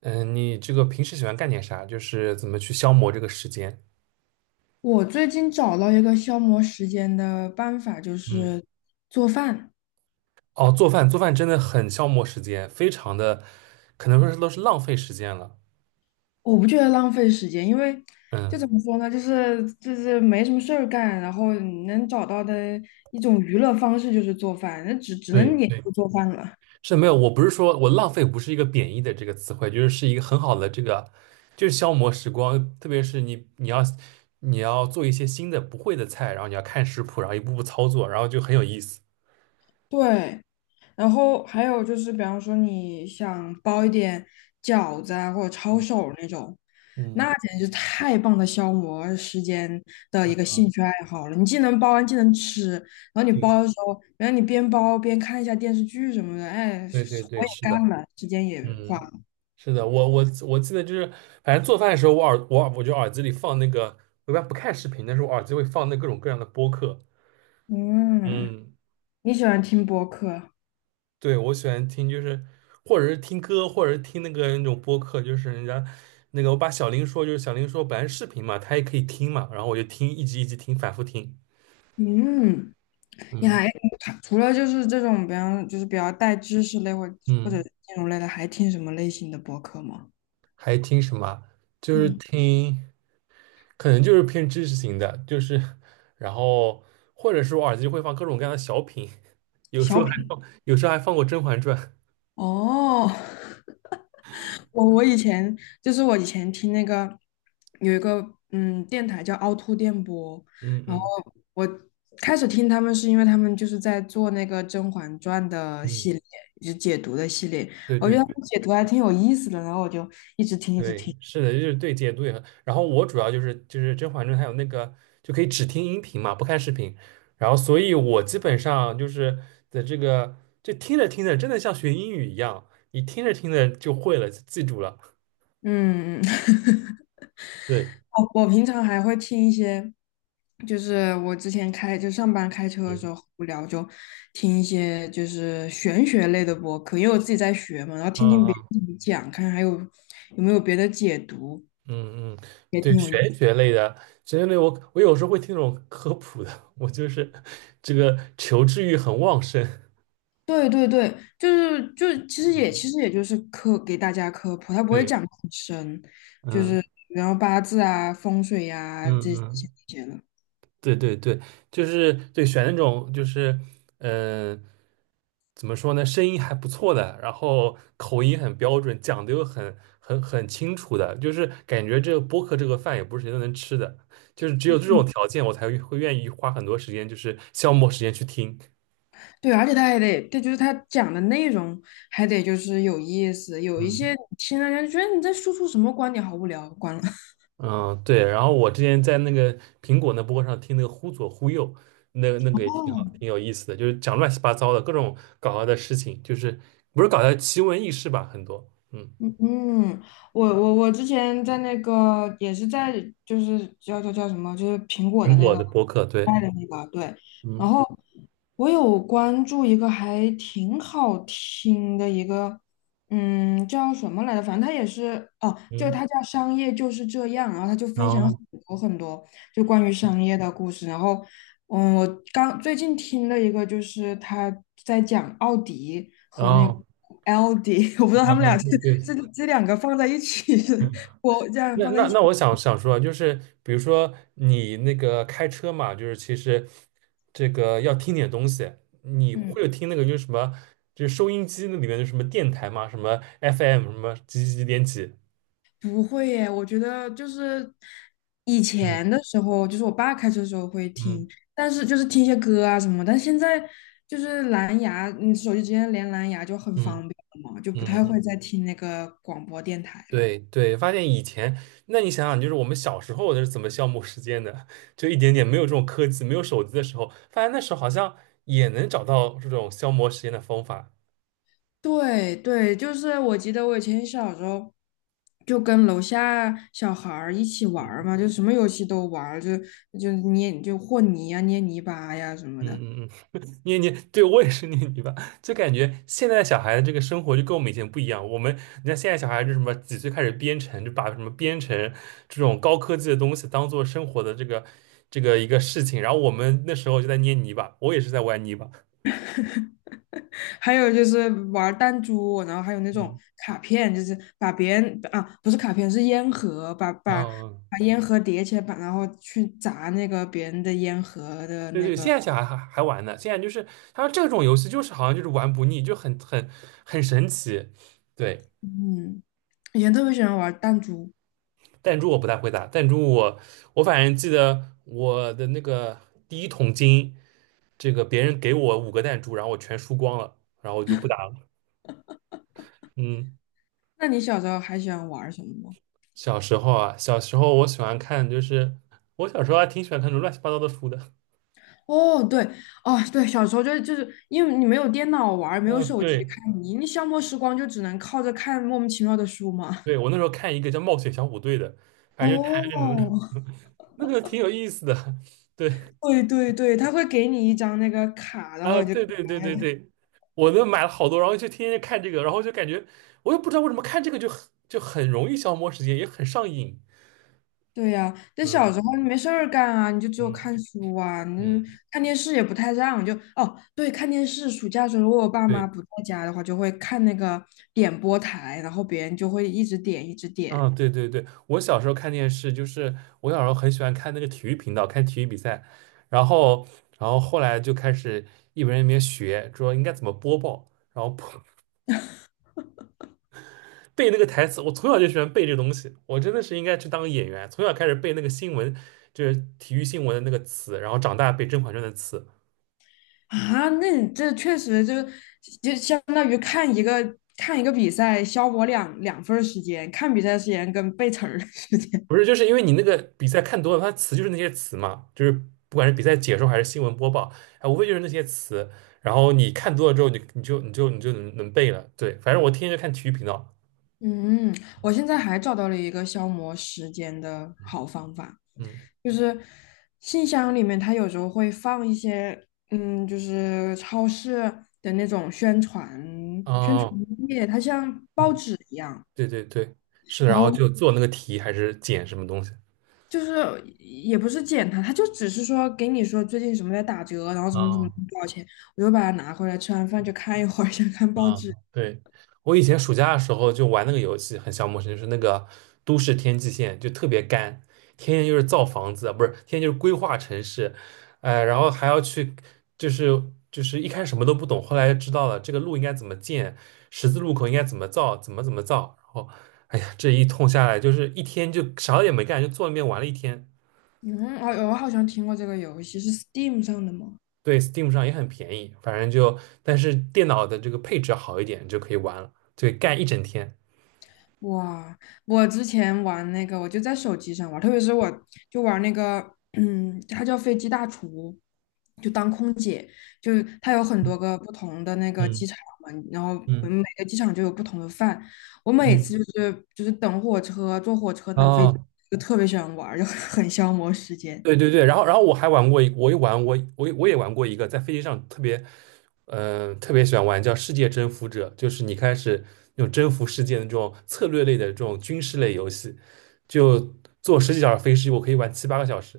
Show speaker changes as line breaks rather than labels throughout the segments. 嗯，你这个平时喜欢干点啥？就是怎么去消磨这个时间？
我最近找到一个消磨时间的办法，就
嗯，
是做饭。
哦，做饭，做饭真的很消磨时间，非常的，可能说是都是浪费时间了。
我不觉得浪费时间，因为就
嗯，
怎么说呢，就是没什么事儿干，然后你能找到的一种娱乐方式就是做饭，那只
对
能研
对，
究做饭了。
是没有，我不是说我浪费，不是一个贬义的这个词汇，就是一个很好的这个，就是消磨时光。特别是你要做一些新的不会的菜，然后你要看食谱，然后一步步操作，然后就很有意思。
对。然后还有就是，比方说你想包一点饺子啊，或者抄手那种，
嗯，
那简直就太棒的消磨时间的一个兴趣爱好了。你既能包完，既能吃，然后你包
对
的时候，然后你边包边看一下电视剧什么的，哎，
对对对，
活也
是的，
干了，时间也花
嗯。
了。
是的，我记得就是，反正做饭的时候，我就耳机里放那个，我一般不看视频，但是我耳机会放那各种各样的播客。
嗯，
嗯，
你喜欢听播客？
对，我喜欢听就是，或者是听歌，或者是听那个那种播客，就是人家那个我把小林说，就是小林说本来是视频嘛，他也可以听嘛，然后我就听，一集一集听，反复听。
嗯，你
嗯
还它除了就是这种，比方就是比较带知识类或或
嗯。
者金融类的，还听什么类型的播客吗？
还听什么啊就是
嗯，
听，可能就是偏知识型的，就是，然后或者是我耳机会放各种各样的小品，有时
小
候还
品。
放，有时候还放过《甄嬛传》。
哦，我以前我以前听那个有一个电台叫凹凸电波，
嗯
然后
嗯
我开始听他们是因为他们就是在做那个《甄嬛传》的
嗯，
系列，就是解读的系列，
对
我觉
对
得他们解读还挺有意思的，然后我就一直听一直
对，
听。
是的，就是对解读也很。然后我主要就是《甄嬛传》，还有那个就可以只听音频嘛，不看视频。然后，所以我基本上就是的这个，就听着听着，真的像学英语一样，你听着听着就会了，就记住了。
嗯，嗯
对，
我平常还会听一些，就是我之前上班开车的时
嗯，
候无聊就听一些就是玄学类的播客，因为我自己在学嘛，然后
啊
听听别
啊。
人怎么讲，看还有有没有别的解读，
嗯嗯，
也
对，
挺有意
玄
思。
学类的，玄学类我有时候会听那种科普的，我就是这个求知欲很旺盛。
对对对，就是就其实也
嗯，
其实也就是科给大家科普，他不会
对，
讲得很深，就
嗯
是然后八字啊、风水呀、
嗯
这这些
嗯，
这些了。
对对对，就是对选那种就是嗯、呃怎么说呢，声音还不错的，然后口音很标准，讲的又很清楚的，就是感觉这个播客这个饭也不是谁都能吃的，就是只有这种条件我才会愿意花很多时间，就是消磨时间去听。
对，而且他还得，他就是他讲的内容还得就是有意思，有一些
嗯
你听了人家觉得你在输出什么观点，好无聊，关了。
嗯，对。然后我之前在那个苹果那播客上听那个《忽左忽右》，那个也挺好，挺有意思的，就是讲乱七八糟的各种搞笑的事情，就是不是搞笑奇闻异事吧，很多。嗯，
嗯，我之前在那个也是在就是叫什么，就是苹果
苹
的那
果
个
的播客，对，
卖的那个对，然
嗯
后我有关注一个还挺好听的一个，嗯，叫什么来着？反正它也是哦，就
嗯，
它叫《商业就是这样》，然后它就
然
分享很
后
多很多就关于商业的故事，然后嗯，我刚最近听了一个，就是他在讲奥迪
然
和那个
后
LD,我不知道他
然
们
后
俩是这
对。
这两个放在一起是，我这样
那
放在
那
一起，
那我想想说啊，就是比如说你那个开车嘛，就是其实这个要听点东西，你会
嗯，
有听那个就是什么，就是收音机那里面的什么电台嘛，什么 FM 什么几几几点几，
不会耶，我觉得就是以前的
嗯
时候，就是我爸开车的时候会
嗯
听，但是就是听一些歌啊什么，但现在就是蓝牙，你手机直接连蓝牙就很方
嗯
便了嘛，就不
嗯，
太
嗯
会再听那个广播电台了。
对对，发现以前，那你想想，就是我们小时候是怎么消磨时间的，就一点点没有这种科技，没有手机的时候，发现那时候好像也能找到这种消磨时间的方法。
对对，就是我记得我以前小时候就跟楼下小孩儿一起玩儿嘛，就什么游戏都玩儿，就就捏就和泥啊、捏泥巴呀什么的，
嗯嗯嗯，捏捏，对我也是捏泥巴，就感觉现在小孩的这个生活就跟我们以前不一样。我们，你看现在小孩就什么几岁开始编程，就把什么编程这种高科技的东西当做生活的这个这个一个事情，然后我们那时候就在捏泥巴，我也是在玩泥巴。
还有就是玩儿弹珠，然后还有那种
嗯，
卡片，就是把别人啊不是卡片是烟盒，把把
哦，
把烟盒叠起来，把然后去砸那个别人的烟盒的
对
那
对，
个，
现在小孩还玩呢，现在就是他说这种游戏就是好像就是玩不腻，就很神奇。对，
嗯，以前特别喜欢玩儿弹珠。
弹珠我不太会打，弹珠我反正记得我的那个第一桶金，这个别人给我五个弹珠，然后我全输光了，然后我就不打了。嗯，
那你小时候还喜欢玩儿什么吗？
小时候啊，小时候我喜欢看，就是我小时候还挺喜欢看那种乱七八糟的书的。
哦，对，哦，对，小时候就是因为你没有电脑玩儿没有
嗯，
手机
对，
看，你消磨时光就只能靠着看莫名其妙的书嘛。
对，我那时候看一个叫《冒险小虎队》的，反正就看那种
哦，
那个挺有意思的。对。
对对对，他会给你一张那个卡，然
啊，
后你就可
对对对
爱
对
了。
对，我都买了好多，然后就天天看这个，然后就感觉我也不知道为什么看这个就很就很容易消磨时间，也很上瘾。
对呀、但小
嗯
时候你没事儿干啊，你就只有
嗯
看书啊，你
嗯，
看电视也不太让，就哦，对，看电视。暑假的时候，如果我爸妈
对，
不在家的话，就会看那个点播台，然后别人就会一直点一直点。
啊对对对，我小时候看电视，就是我小时候很喜欢看那个体育频道，看体育比赛，然后然后后来就开始一边一边学，主要应该怎么播报，然后背那个台词，我从小就喜欢背这东西。我真的是应该去当个演员，从小开始背那个新闻，就是体育新闻的那个词，然后长大背《甄嬛传》的词。
啊，那你这确实就就相当于看一个看一个比赛，消磨两份儿时间，看比赛时间跟背词儿的时间。
不是，就是因为你那个比赛看多了，它词就是那些词嘛，就是不管是比赛解说还是新闻播报，哎，无非就是那些词。然后你看多了之后，你就能背了。对，反正我天天就看体育频道。
嗯，我现在还找到了一个消磨时间的好方法，
嗯，
就是信箱里面它有时候会放一些，嗯，就是超市的那种宣传
哦，
页，它像报
嗯，
纸一样。
对对对，是，
然
然后
后。
就做那个题还是剪什么东西。
就是也不是捡查，他就只是说给你说最近什么在打折，然后什么什么
啊、
多少钱，我就把它拿回来，吃完饭就看一会儿，想看报
啊，
纸。
对，我以前暑假的时候就玩那个游戏，很消磨时间，就是那个都市天际线，就特别干，天天就是造房子，不是，天天就是规划城市，然后还要去，就是就是一开始什么都不懂，后来知道了这个路应该怎么建，十字路口应该怎么造，怎么造，然后，哎呀，这一通下来就是一天就啥也没干，就坐那边玩了一天。
嗯，哦，我好像听过这个游戏，是 Steam 上的吗？
对，Steam 上也很便宜，反正就，但是电脑的这个配置好一点就可以玩了，对，干一整天。
哇，我之前玩那个，我就在手机上玩，特别是我就玩那个，嗯，它叫飞机大厨，就当空姐，就是它有很多个不同的那个机
嗯
场嘛，然后
嗯。
每个机场就有不同的饭。我每
嗯，
次就是等火车、坐火车、等飞
啊，
机，就特别喜欢玩儿就很消磨时间。
对对对，然后我还玩过一，我也玩我我也我也玩过一个，在飞机上特别，特别喜欢玩叫《世界征服者》，就是你开始那种征服世界的这种策略类的这种军事类游戏，就坐十几小时飞机，我可以玩七八个小时，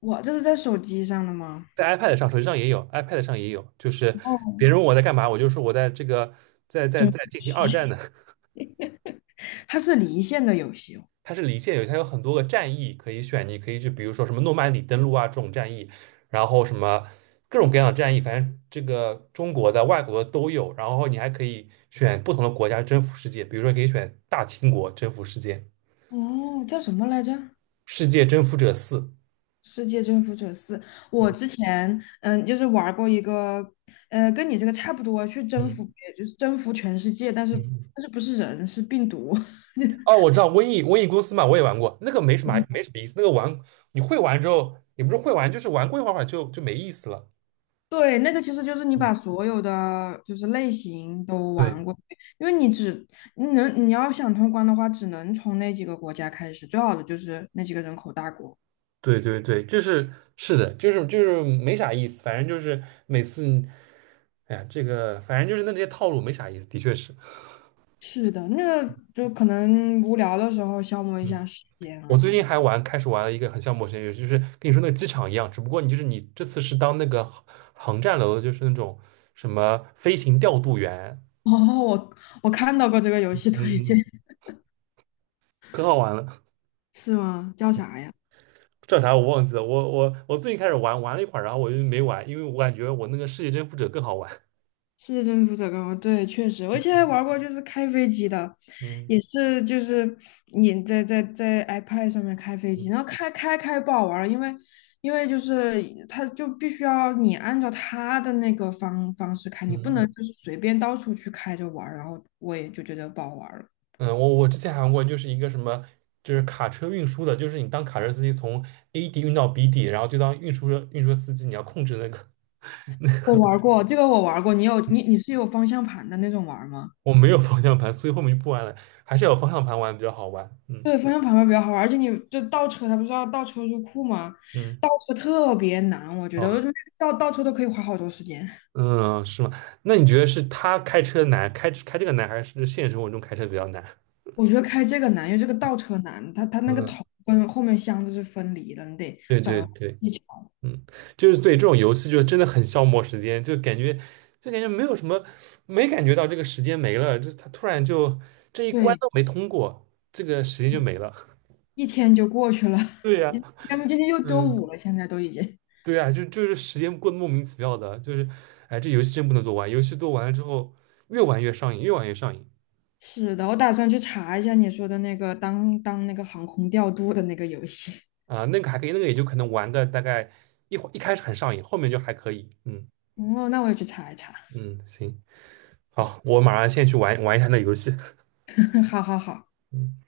哇，这是在手机上的吗？
在 iPad 上、手机上也有，iPad 上也有，就是
哦，
别人问我在干嘛，我就说我在这个在在
对，
在进行二 战呢，
它是离线的游戏哦。
它是离线游戏，它有很多个战役可以选，你可以去，比如说什么诺曼底登陆啊这种战役，然后什么各种各样的战役，反正这个中国的、外国的都有。然后你还可以选不同的国家征服世界，比如说可以选大清国征服世界，
哦，叫什么来着？
世界征服者四。
世界征服者四，我
嗯
之前嗯，就是玩过一个，呃，跟你这个差不多，去征
嗯
服别，就是征服全世界，但是
嗯，
但是不是人，是病毒。
哦，我知道瘟疫公司嘛，我也玩过，那个没什么意思，那个玩你会玩之后，也不是会玩，就是玩过一会儿就没意思了。
对，那个其实就是你
嗯，
把所有的就是类型都玩
对，
过，因为你能你要想通关的话，只能从那几个国家开始，最好的就是那几个人口大国。
对对对，就是是的，就是没啥意思，反正就是每次，哎呀，这个反正就是那这些套路没啥意思，的确是。
是的，那个就可能无聊的时候消磨一
嗯，
下时间
我
而
最近
已。
还玩，开始玩了一个很像陌生游戏，就是跟你说那个机场一样，只不过你就是你这次是当那个航站楼的就是那种什么飞行调度员，
哦，我我看到过这个游戏
嗯
推荐，
嗯，可好玩了，
是吗？叫啥呀？
叫啥我忘记了。我最近开始玩，玩了一会儿，然后我就没玩，因为我感觉我那个世界征服者更好玩。
是征服者刚刚对，确实，我以前还玩过，就是开飞机的，
嗯
也是就是你在 iPad 上面开飞机，然后
嗯
开不好玩儿，因为因为就是它就必须要你按照它的那个方式开，
嗯
你不能
嗯。
就是随便到处去开着玩儿然后我也就觉得不好玩儿了。
嗯，我之前还玩过，就是一个什么，就是卡车运输的，就是你当卡车司机从 A 地运到 B 地，然后就当运输车运输司机，你要控制那个。
我玩儿过这个，我玩儿过，你有你是有方向盘的那种玩儿吗？
我没有方向盘，所以后面就不玩了，还是有方向盘玩比较好玩。嗯
对，方向盘会比较好玩，而且你就倒车，它不是要倒车入库吗？
嗯，
倒车特别难，我觉得我
哦，
每次倒车都可以花好多时间。
嗯，是吗？那你觉得是他开车难，开这个难，还是现实生活中开车比较难？
我觉得开这个难，因为这个倒车难，它它那个
嗯，
头跟后面箱子是分离的，你得
对
找
对
到
对。
技巧。
嗯，就是对这种游戏就真的很消磨时间，就感觉没有什么，没感觉到这个时间没了，就是他突然就这一关
对，
都没通过，这个时间就没了。
一天就过去了，
对
一
呀，
咱们今天又周五
嗯，
了，现在都已经。
对呀，就是时间过得莫名其妙的，就是哎，这游戏真不能多玩，游戏多玩了之后越玩越上瘾，越玩越上瘾
是的，我打算去查一下你说的那个当那个航空调度的那个游戏。
啊、那个还可以，那个也就可能玩的大概一会一开始很上瘾，后面就还可以。嗯
哦，那我也去查一查。
嗯，行，好，我马上先去玩玩一下那游戏。
好好好。
嗯。